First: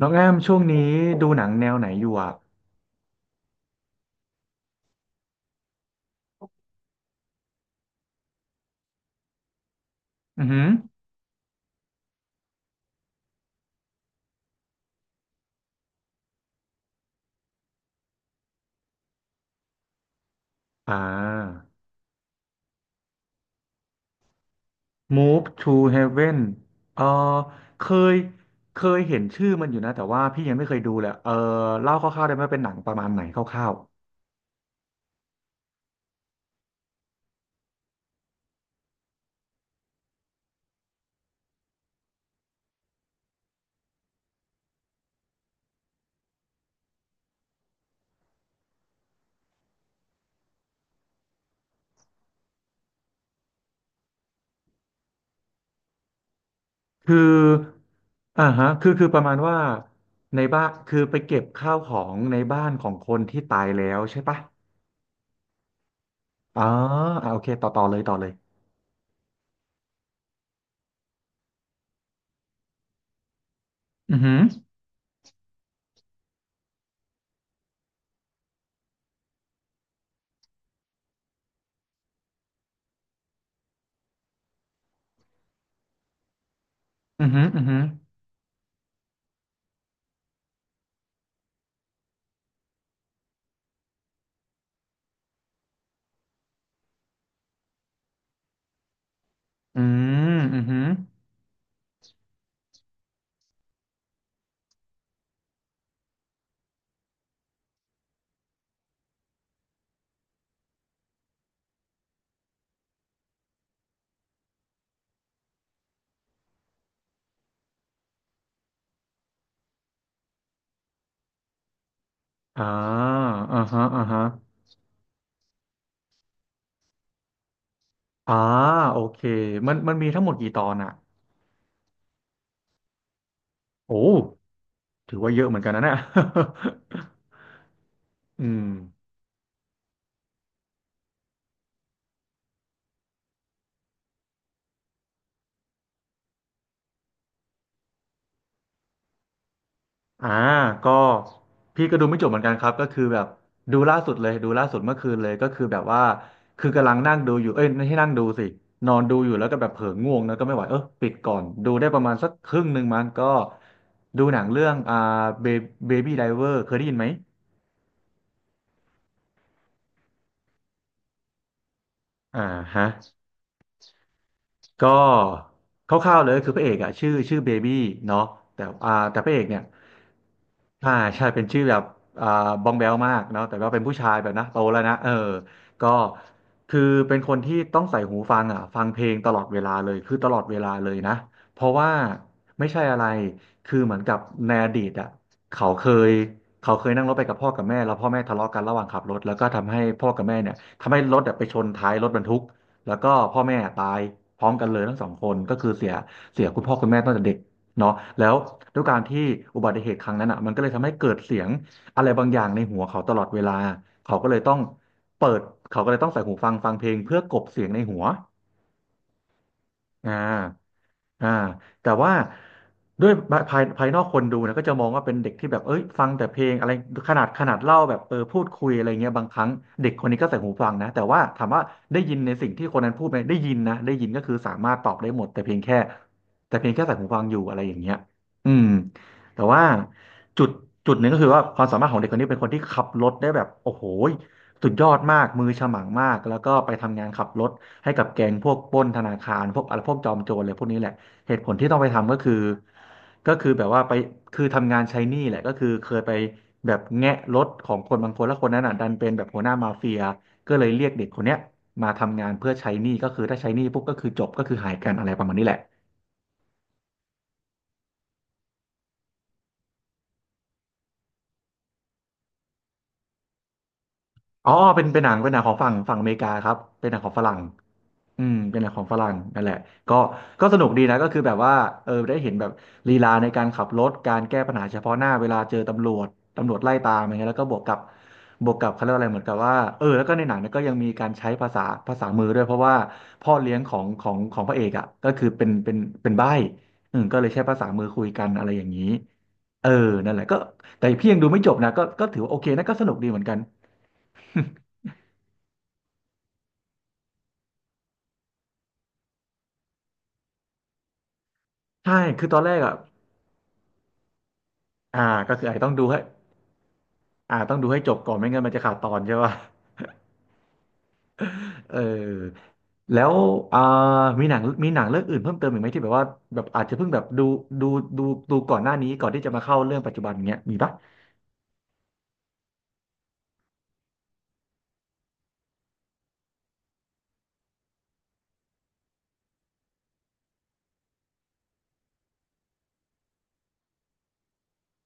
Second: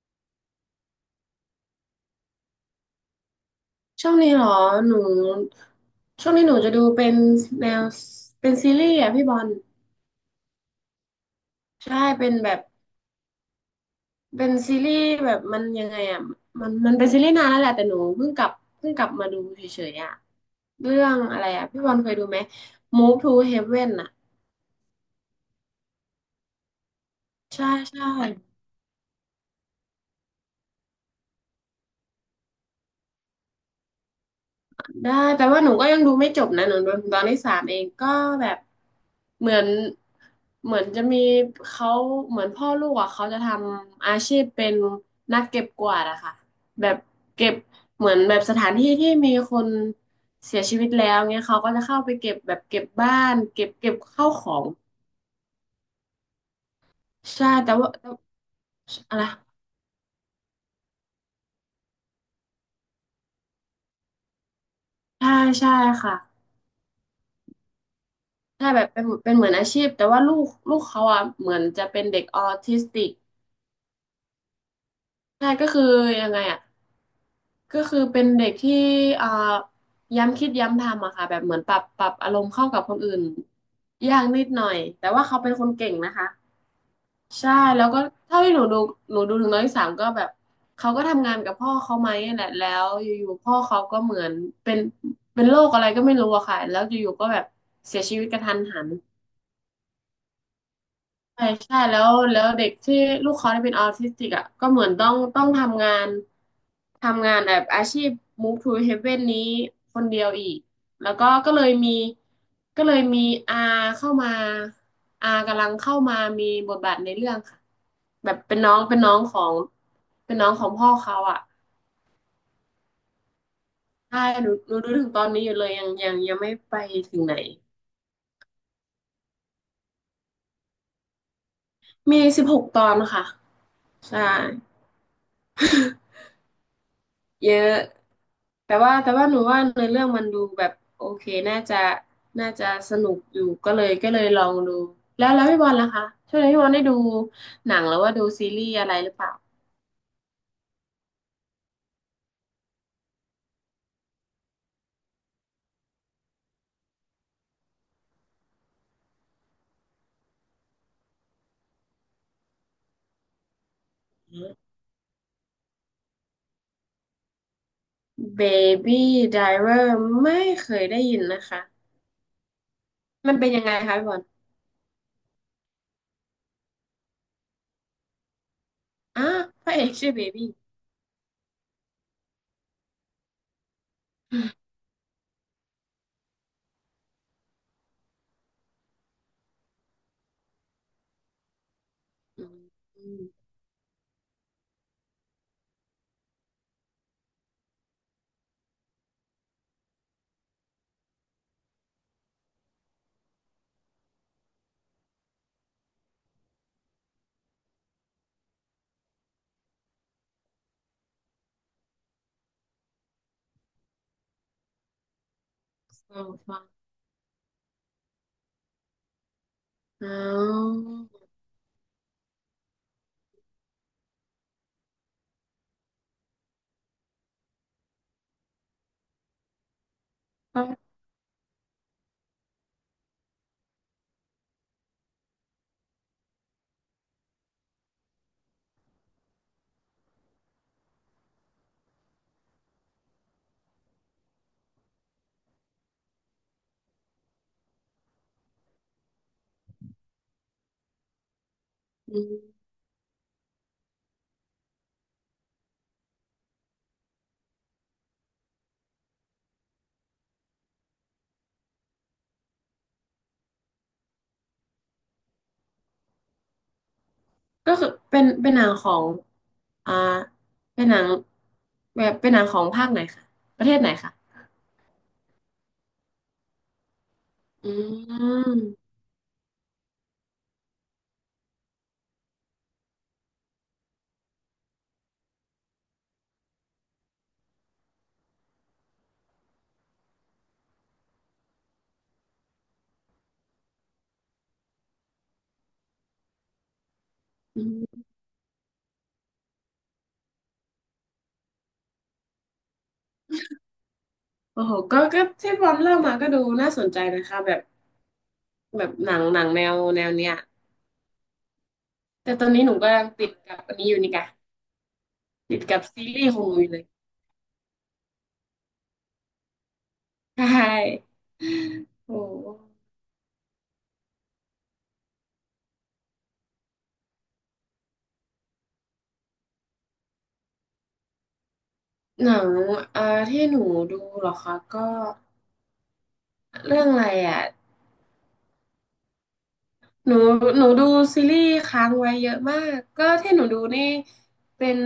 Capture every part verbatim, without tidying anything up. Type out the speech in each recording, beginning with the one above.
น้องแอมช่วงนี้ดูหนังแนวไหนอยู่อ่ะช่วงนี้เหรอหนูช่วงนี้หนูจะดูเป็นแนวเป็นซีรีส์อ่ะพี่บอลอือหือใช่เป็นแบบเป็นซีรีส์แบบมันยังไงอ่ะมันมันเป็นซีรีส์นานแล้วแหละแต่หนูเพิ่งกลับเพิ่งกลับมาดูเฉยๆอ่ะอ่เรื่องอะไรอ่ะา พี่บอลเคยดูไหม Move to Heaven อ่ะ Move to Heaven เออใช่เคใช่ ยเคยเห็นชื่อมันอยู่นะแต่ว่าพี่ยังไม่เคยดูเลยเออเล่าคร่าวๆได้ไหมเป็นหนังประมาณไหนคร่าวได้แปลว่าหนูก็ยังดูไม่จบนะหนูดูถึงตอนที่สามเองก็แบบเหมือนเหมือนจะมีเขาเหมือนพ่อลูกอ่ะเขาจะทำอาชีพเป็นนักเก็บกวาดอะค่ะแบบเก็บเหมือนแบบสถานที่ที่มีคนเสียชีวิตแล้วเงี้ยเขาก็จะเข้าไปเก็บแบบเก็บบ้านเก็บเก็บข้าวของๆคือใช่แต่ว่าแต่อ่าฮะคือคือปอะไรระมาณว่าในบ้านคือไปเก็บข้าวของในบ้านของคนที่ตายแล้วใช่ปะใช่ใช่ค่ะอ๋ออ่าโอเคต่อต่อเลยต่อเลยใช่แบบเป็นเป็นเหมือนอาชีพแต่ว่าลูกลูกเขาอ่ะเหมือนจะเป็นเด็กออทิสติกอือหือใช่ก็คือยังไงอ่ะ ก็คือเป็นเด็กที่อ่าย้ำคิดย้ำทำอะค่ะแบบเหมือนปรับปรับอารมณ์เข้ากับคนอื่นยากนิดหน่อยแต่ว่าเขาเป็นคนเก่งนะคะอือหือใช่อือหือแล้วก็เท่าที่หนูดูหนูดูถึงน้องที่สามก็แบบเขาก็ทำงานกับพ่อเขาไหมนั่นแหละแล้วอยู่ๆพ่อเขาก็เหมือนเป็นเป็นโรคอะไรก็ไม่รู้อะค่ะแล้วอยู่ๆก็แบบเสียชีวิตกระทันหัน อืมอือหือใช่ใช่แล้วแล้วเด็กที่ลูกเขาที่เป็นออทิสติกอ่ะก็เหมือนต้องต้องทำงานทำงานแบบอาชีพ Move to Heaven นี้คนเดียวอีกแล้วก็ก็เลยมีก็เลยมีอาเข้ามาอากำลังเข้ามามีบทบาทในเรื่องค่ะแบบเป็นน้องเป็นน้องของเป็นน้องของพ่อเขาอ่ะอ่าอ่าฮะอ่าใช่ฮะ หนูหนูดูถึงตอนนี้อยู่เลยยังยังยังไม่ไปถึงไหนอ่าโอเคมันมันมีทั้งหมดกี่ตอนอ่ะมีสิบหกตอนค่ะโอ้ใช่ถือว่าเยอะเหมือนกันนะเนี่ย เยอะ อืมแต่ว่าแต่ว่าหนูว่าเนื้อเรื่องมันดูแบบโอเคน่าจะน่าจะสนุกอยู่ก็เลยก็เลยลองดูแล้วแล้วพี่บอลล่ะคะช่วงนี้พี่บอลได้ดูหนังหรือว่าดูซีรีส์อะไรหรือเปล่า อ่าก็พี่ก็ดูไม่จบเหมือนกันครับก็คือแบบดูล่าสุดเลยดูล่าสุดเมื่อคืนเลยก็คือแบบว่าคือกำลังนั่งดูอยู่เอ้ยไม่ใช่นั่งดูสินอนดูอยู่แล้วก็แบบเผลอง่วงแล้วก็ไม่ไหวเออปิดก่อนดูได้ประมาณสักครึ่งหนึ่งมันก็ดูหนังเรื่องอ่าเบบี้ไดเวอร์เคยได้ยินไหม Baby Driver ไม่เคยได้ยินนะคะอ่าฮะ มันเป็นยังไงคะพี่บอลก็คร่าวๆเลยคือพระเอกอะชื่อชื่อเบบี้เนาะแต่อ่าแต่อ่ะพระเอกเนี่ยพระเอกชื่อเบบี้อ่าใช่เป็นชื่อแบบอ่าบองแบลมากเนาะแต่ว่าเป็นผู้ชายแบบนะโตแล้วนะเออก็คือเป็นคนที่ต้องใส่หูฟังอ่ะฟังเพลงตลอดเวลาเลยคือตลอดเวลาเลยนะเพราะว่าอืมไม่ใช่อะอืไรมคือเหมือนกับในอดีตอ่ะเขาเคยเขาเคยนั่งรถไปกับพ่อกับแม่แล้วพ่อแม่ทะเลาะกันระหว่างขับรถแล้วก็ทำให้พ่อกับแม่เนี่ยทำให้รถอะไปชนท้ายรถบรรทุก แล้วก็พ่อแม่ตายพร้อมกันเลยทั้งสองคนก็คือเสียเสียคุณพ่อคุณแม่ตั้งแต่เด็กเนาะแล้วด้วยการที่อุบัติเหตุครั้งนั้นอ่ะมันก็เลยทำให้เกิดเสียงอะไรบางอย่างในหัวเขาตลอดเวลาเขาก็เลยต้องเปิดเขาก็เลยต้องใส่ฟังหูฟังฟังฟังเพลงเพื่อกลบเสียงในหัวอ๋อ่า ออ่าแต่ว่าด้วยภายภายนอกคนดูนะก็จะมองว่าเป็นเด็กที่แบบเอ้ยฟังแต่เพลงอะไรขนาดขนาดเล่าแบบเออพูดคุยอะไรเงี้ยบางครั้งเด็กคนนี้ก็ใส่หูฟังก็นะแต่ว่าถามว่าได้ยินในสิ่งที่คนนั้นพูดไหมได้ยินนะได้ยินก็คือสามารถตอบได้หมดแต่เพียงแค่แต่เพียงแค่ใส่หูฟังอยู่อะไรอย่างเงี้ยอืมแต่ว่าจุดจุดหนึ่งก็คือว่าความสามารถของเด็กคนนี้เป็นคนที่ขับรถได้แบบโอ้โหสุดยอดมากมือฉมังมากแล้วก็ไปทำงานขับรถให้กับแก๊งพวกปล้นธนาคารพวกอะไรพวกจอมโจรอะไรพวกนี้แหละ เหตุผลที่ต้องไปทำอืก็คือมก็คือแบบว่าไปคือทำงานใช้หนี้แหละก็คือเคยไปแบบแงะรถของคนบางคนแล้วคนนั้นอ่ะดันเป็นแบบหัวหน้ามาเฟียก็เลยเรียกเด็กคนเนี้ยมาทำงานเพื่อใช้หนี้ก็คือถ้าใช้หนี้ปุ๊บก็คือจบก็คือหายกันอะไรประมาณนี้แหละ ก็คือเป็นเป็นหนังของอ่าเป็นหนังแบบเป็นหนังของภาคไหนคะประเทศไหนคะ อ๋อเป็นเป็นหนังเป็นหนังของฝั่งฝั่งอเมริกาครับเป็นหนังของฝรั่งอือืมมเป็นหนังของฝรั่งนั่นแหละก็ก็สนุกดีนะก็คือแบบว่าเออได้เห็นแบบลีลาในการขับรถการแก้ปัญหาเฉพาะหน้าเวลาเจอตำรวจตำรวจไล่ตามอะไรเงี้ยแล้วก็บวกกับบวกกับเขาเรียกว่าอะไรเหมือนกับว่าเออแล้วก็ในหนังเนี่ยก็ยังมีการใช้ภาษาภาษามือด้วยเพราะว่าพ่อเลี้ยงของของของพระเอกอ่ะก็คือเป็นเป็นเป็นใบ้อืมก็เลยใช้ภาอืษามือคุม ยกันอะไรอย่างนี้เออนั่นแหละก็แต่พี่ยังดูไม่จบนะก็ก็ถือว่าโอเคนะก็สนุกดีเหมือนกัน โอ้โหก็ก็ที่บอลเล่ามาก็ดูน่าสนใจนะคะแบบแบบหนังหนังแนวแนวเนี้ยใช่คือแต่ตอนตอแรนกนี้หนูอ่ะก็ยังติดกับอันนี้อยู่นี่ค่ะอ่าก็คืออาจติดจะต้องกัดูบให้ซีรีส์ของหนูอยู่เลยอ่าต้องดูให้จบก่อนไม่งั้นมันจะขาดตอนใช่ป่ะ ใช่ เอโอ้อแล้วอ่ามีหนังมีหนังเรื่องอื่นเพิ่มเติมอีกไหมที่แบบว่าแบบอาจจะเพิ่งแบบดูดูดูดูก่อนหน้านี้ก่อนที่จะมาเข้าเรื่องปัจจุบันเงี้ยมีปะหนังเอ่อที่หนูดูเหรอคะก็เรื่องอะไรอ่ะหนูหนูดูซีรีส์ค้างไว้เยอะมาก ก็ที่หนูดูนี่ เป็น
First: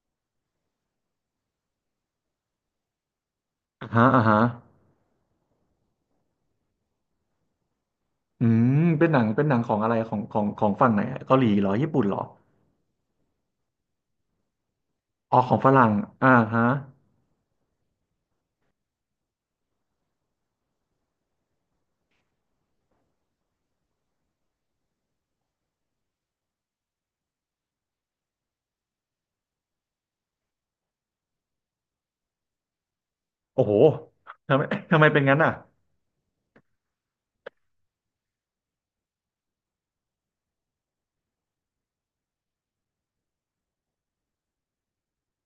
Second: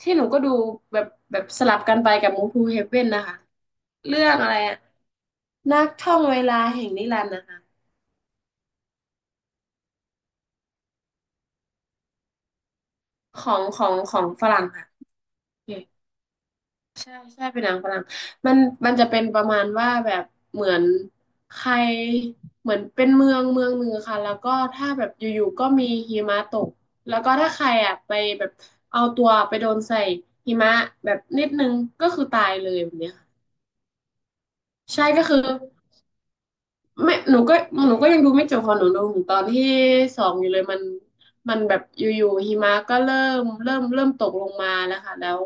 ที่หนูก็ดูแบบแบบสลับกันไปกับมู v ูเฮเว่นนะคะอ่าฮะเรื่อ่าองฮะอะไรอะ นักท่องเวลาแห่งนิรันดร์นะคะอืมเป็นหนังเป็นหนังของอะไรของของของฝั่งไหนอะเกาหลีเหรอญี่ปุ่นเหรอของของของฝรั่งค่ะอ๋อขอโองฝเครั่งอ่าฮะใช่ใช่เป็นหนังฝรั่งมันมันจะเป็นประมาณว่าแบบเหมือนใครเหมือนเป็นเมืองเมืองหนึ่งค่ะแล้วก็ถ้าแบบอยู่ๆก็มีหิมะตกแล้วก็ถ้าใครอ่ะไปแบบเอาตัวไปโดนใส่หิมะแบบนิดนึงก็คือตายเลยแบบเนี้ยค่ะโอ้โหทำไม ทำใช่ไมเป็นก็งั้คืนอ อ่ะไม่หนูก็หนูก็ยังดูไม่จบพอหนูดูถึงตอนที่สองอยู่เลยมันมันแบบอยู่ๆหิมะก็เริ่มเริ่มเริ่มตกลงมาแล้วค่ะแล้ว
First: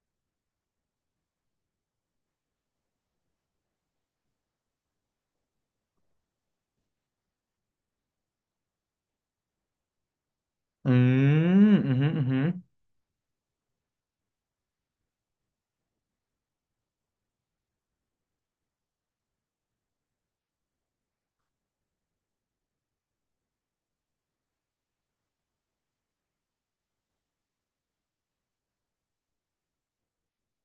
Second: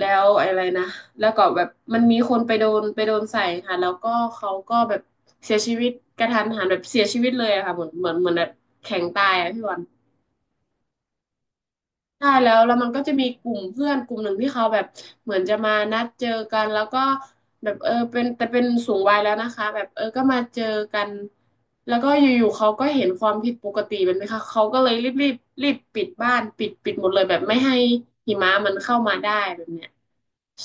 แล้วอะไรนะแล้วก็แบบมันมีคนไปโดนไปโดนใส่ค่ะ แล้วก็เขาก็แบบเสียชีวิตกระทันหันแบบเสียชีวิตเลยอะค่ะเหมือนเหมือนเหมือนแบบแข็งตายอะพี่วัน อืมอืมอหืมออืมใช่อหือแล้วแล้วมันก็จะมีกลุ่มเพื่อนกลุ่มหนึ่งที่เขาแบบเหมือนจะมานัดเจอกันแล้วก็แบบเออเป็นแต่เป็นสูงวัยแล้วนะคะแบบเออก็มาเจอกันแล้วก็อยู่ๆเขาก็เห็นความผิดปกติแบบนไห้ค่ะเขาก็เลยรีบรีบรีบปิดบ้านปิดปิดหมดเลยแบบไม่ให้หิมะมันเข้ามาได้แบบเนี้ย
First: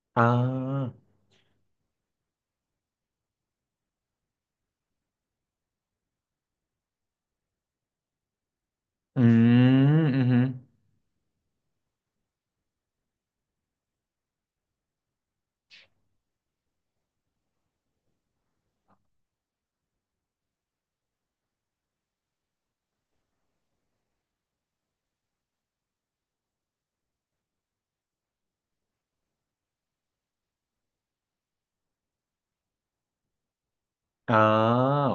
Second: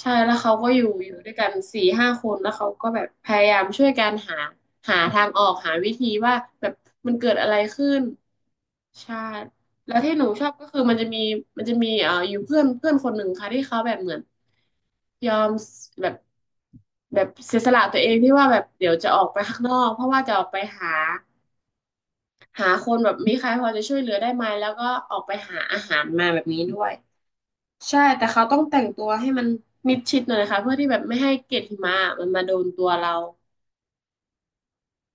ใช่อ่แล้วเขาก็อยู่าอยู่ด้วยกันสี่ห้าคนแล้วเขาก็แบบพยายามช่วยกันหาหาทางออกหาวิธีว่าแบบมันเกิดอะไรขึ้น ใช่อืแล้วมที่อืหนูม ชอบก็คือมันจะมีมันจะมีเอ่ออยู่เพื่อนเพื่อนคนหนึ่งค่ะที่เขาแบบเหมือนยอมแบบแบบเสียสละตัวเองที่ว่าแบบเดี๋ยวจะออกไปข้างนอกเพราะว่าจะออกไปหาหาคนแบบมีใครพอจะช่วยเหลือได้ไหมแล้วก็ออกไปหาอาหารมาแบบนี้ด้วยใช่แต่เขาต้องแต่งตัวให้มันมิดชิดหน่อยนะคะเพื่อที่แบบไม่ให้เกล็ดหิมะมันมาโดนตัวเราอ่า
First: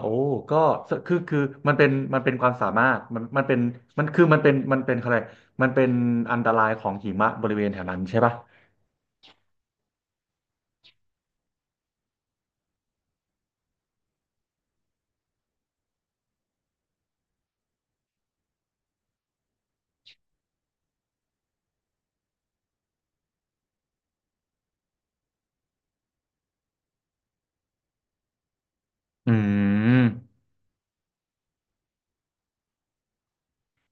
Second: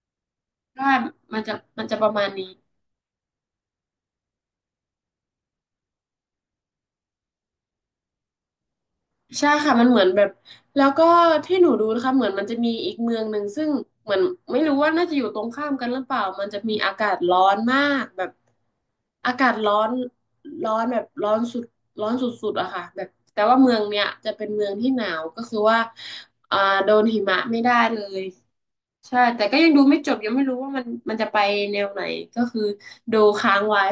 โอ้ก็ใช่คือคือมันจะมันมัเป็นนจะประมันมาณเป็นคนี้ วามสามารถมันมันเป็นมันคือมันเป็นมันเป็นอะไรมันเป็นอันตรายของหิมะบริเวณแถวนั้นใช่ปะใช่ค่ะมันเหมือนแบบแล้วก็ที่หนูดูนะคะเหมือนมันจะมีอีกเมืองหนึ่งซึ่งเหมือนไม่รู้ว่าน่าจะอยู่ตรงข้ามกันหรือเปล่ามันจะมีอากาศร้อนมากแบบอากาศร้อนร้อนแบบร้อนสุดร้อนสุดๆอะค่ะแบบแต่ว่าเมืองเนี้ยจะเป็นเมืองที่หนาวก็คือว่าอ่าโดนหิมะไม่ได้เลยใช่อืแต่ก็ยังดูไม่มจบยังไม่รู้ว่ามันมันจะไปแนวไหนก็คือดูค้างไว้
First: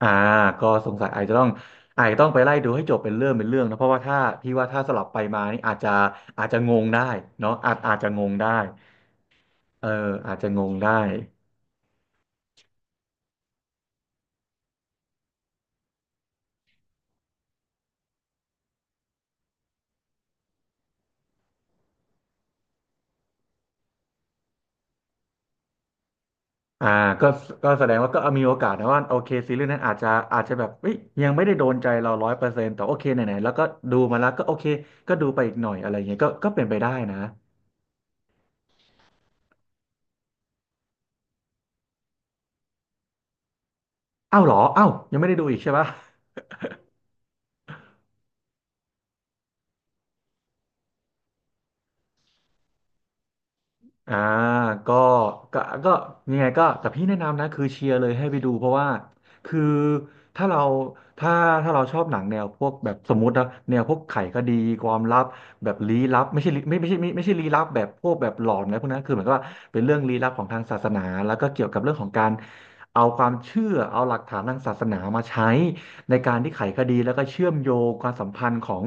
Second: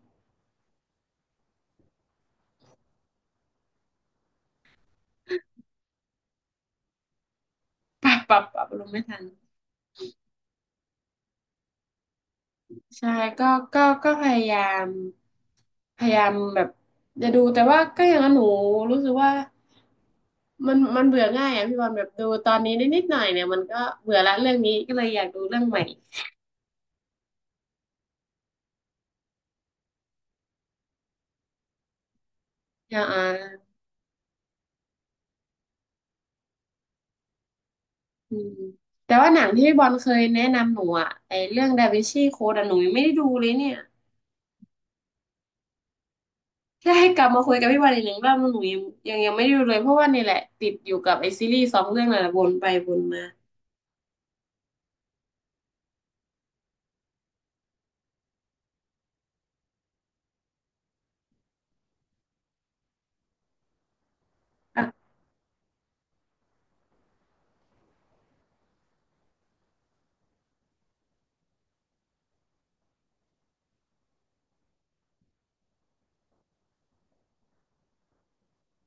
อ่าก็สงสัยอาจจะต้องอาจจะต้องไปไล่ดูให้จบเป็นเรื่องเป็นเรื่องนะเพราะว่าถ้าพี่ว่าถ้าสลับไปมานี่อาจจะอาจจะงงได้เนาะอาจอาจ ปจะรับงงปรับได้ปรับอารมณ์ไม่ทัน เอออาจจะงงได้ ใช่ก็ก็ก็พยายามพยายามแบบจะดูแต่ว่าก็อย่างนั้นหนูรู้สึกว่ามันมันเบื่อง่ายอ่ะพี่บอลแบบดูตอนนี้นิดนิดหน่อยเนี่ยมันก็เบื่อละเรื่องนี้ก็เลยอยากดูเรื่องใหม่อ่าก็ก็แสดงว่าก็มีโอกาสนะว่าโอเคซีรีส์นั้นอาจจะอาจจะแบบเอ้ยยังไม่ได้โดนใจเราร้อยเปอร์เซ็นต์แต่โออ่าเคไหอ่านๆแล้วก็ดูมาแล้วก็โอเคก็ดูไปอีกหน่อยอะไรเงี้ยก็ก็เป็นไปได้นะอืมแต่ว่าหนังที่พี่บอลเคยแนะนำหนูอ่ะไอเรื่องดาวินชีโค้ดอ่ะหนูยังไม่ได้ดูเลยเนี่ยอ้าวเหรออ้าวยังไม่ได้ดูอีกใช่ปะ แค่ให้กลับมาคุยกับพี่บอลอีกหนึ่งรอบหนูยังยังยังไม่ได้ดูเลยเพราะว่านี่แหละติดอยู่กับไอซีรีส์สองเรื่องนั่นแหละวนไปวนมาอ่าก็ก็ก็ยังไงก็แต่พี่แนะนำนะคือเชียร์เลยให้ไปดูเพราะว่าคือถ้าเราถ้าถ้าเราชอบหนังแนวพวกแบบสมมตินะแนวพวกไขคดีความอ่ะ ลับแบบลี้ลับไม่ใช่ลี้ไม่ไม่ใช่ไม่ไม่ใช่ลี้ลับแบบพวกแบบหลอนนะไรพวกนั้นคือเหมือนกับว่าเป็นเรื่องลี้ลับของทางศาสนาแล้วก็เกี่ยวกับเรื่องของการเอาความเชื่อเอาหลักฐานทางศาสนามาใช้ในการที่ไขคดีแล้วก็เชื่อมโยงความสัมพันธ์ของ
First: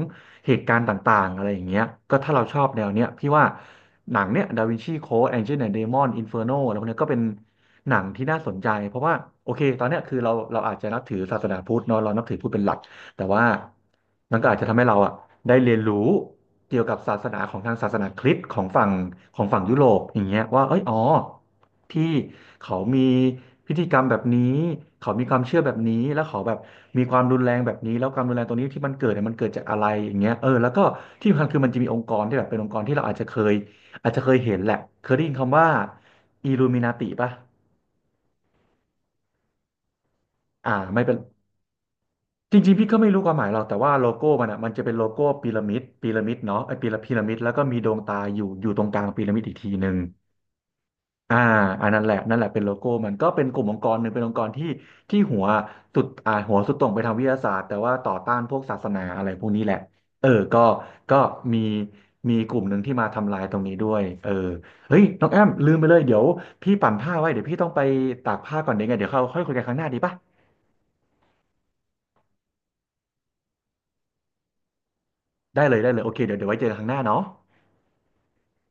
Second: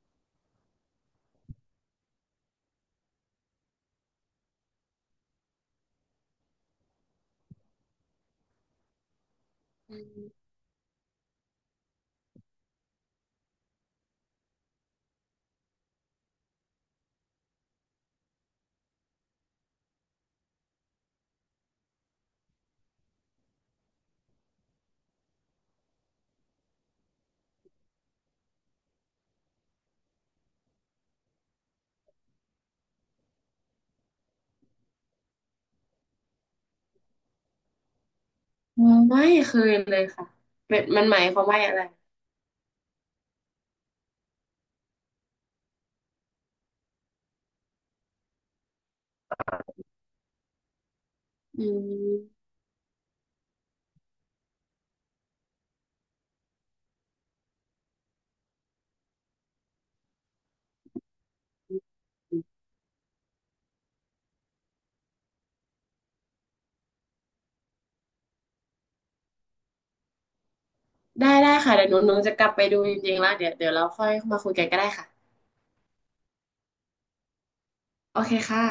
เหตุการณ์ต่างๆอะไรอย่างเงี้ยก็ถ้าเราชอบแนวเนี้ยพี่ว่าหนังเนี้ยดาวินชีโค้ดแองเจิลแอนด์เดมอนอินเฟอร์โนอะไรพวกเนี้ยก็เป็นหนังที่น่าสนใจเพราะว่าโอเคตอนเนี้ยคือเราเราอาจจะนับถือศาสนาพุทธเนาะเรานับถือพุทธเป็นหลัก แต่ว่ามันก็อาจจะทำให้เราอ่ะได้เรียนรู้เกี่ยวกับศาสนาของทางศาสนาคริสต์ของฝั่งของฝั่งยุโรปอย่างเงี้ยว่าเอ้ยอ๋อที่เขามีพิธีกรรมแบบนี้เขามีความเชื่อแบบนี้แล้วเขาแบบมีความรุนแรงแบบนี้แล้วความรุนแรงตรงนี้ที่มันเกิดเนี่ยมันเกิดจากอะไรอย่างเงี้ยเออแล้วก็ที่สำคัญคือมันจะมีองค์กรที่แบบเป็นองค์กรที่เราอาจจะเคยอาจจะเคยเห็นแหละเคยได้ยินคำว่าอ l l u มิ n า t ิป่ะอ๋อไม่เคยเลยค่ะอ่าเป็นไม่มันเป็หน มายความว่าอะไรจริงๆพี่ก็ไม่รู้ความหมายหรอกแต่ว่าโลโก้มันอ่ะมันจะเป็นโลโก้พีระมิดพีระมิดเนาะไอ้พีระพีระมิดแล้วก็มีดวงตาอยู่อยู่ตรงกลางพีระมิดอีกทีหนึ่งอ่าอือันนั้นแหละนั่นแหมละเป็นโลโก้มันก็เป็นกลุ่มองค์กรหนึ่งเป็นองค์กรที่ที่หัวสุดอ่าหัวสุดตรงไปทางวิทยาศาสตร์แต่ว่าต่อต้านพวกศาสนาอะไรพวกนี้แหละเออก็ก็มีมีกลุ่มหนึ่งที่มาทำลายตรงนี้ด้วยเออเฮ้ยน้องแอมลืมไปเลยเดี๋ยวพี่ปั่นผ้าไว้เดี๋ยวพี่ต้องไปตากผ้าก่อนเดี๋ยวไงเดี๋ยวเขาค่อยคุยกันครั้งหน้าดีป่ะได้ได้ค่ะเดี๋ยวหนูหนูจะกลับไปดูจริงๆแล้วเดี๋ยวเดี๋ยวเราค่อยมาคุยกันก็ได้ค่ะได้เลยได้เลยโอเคเดี๋ยวเดี๋ยวไว้เจอกันครั้งหน้าเนาะโอเคค่ะ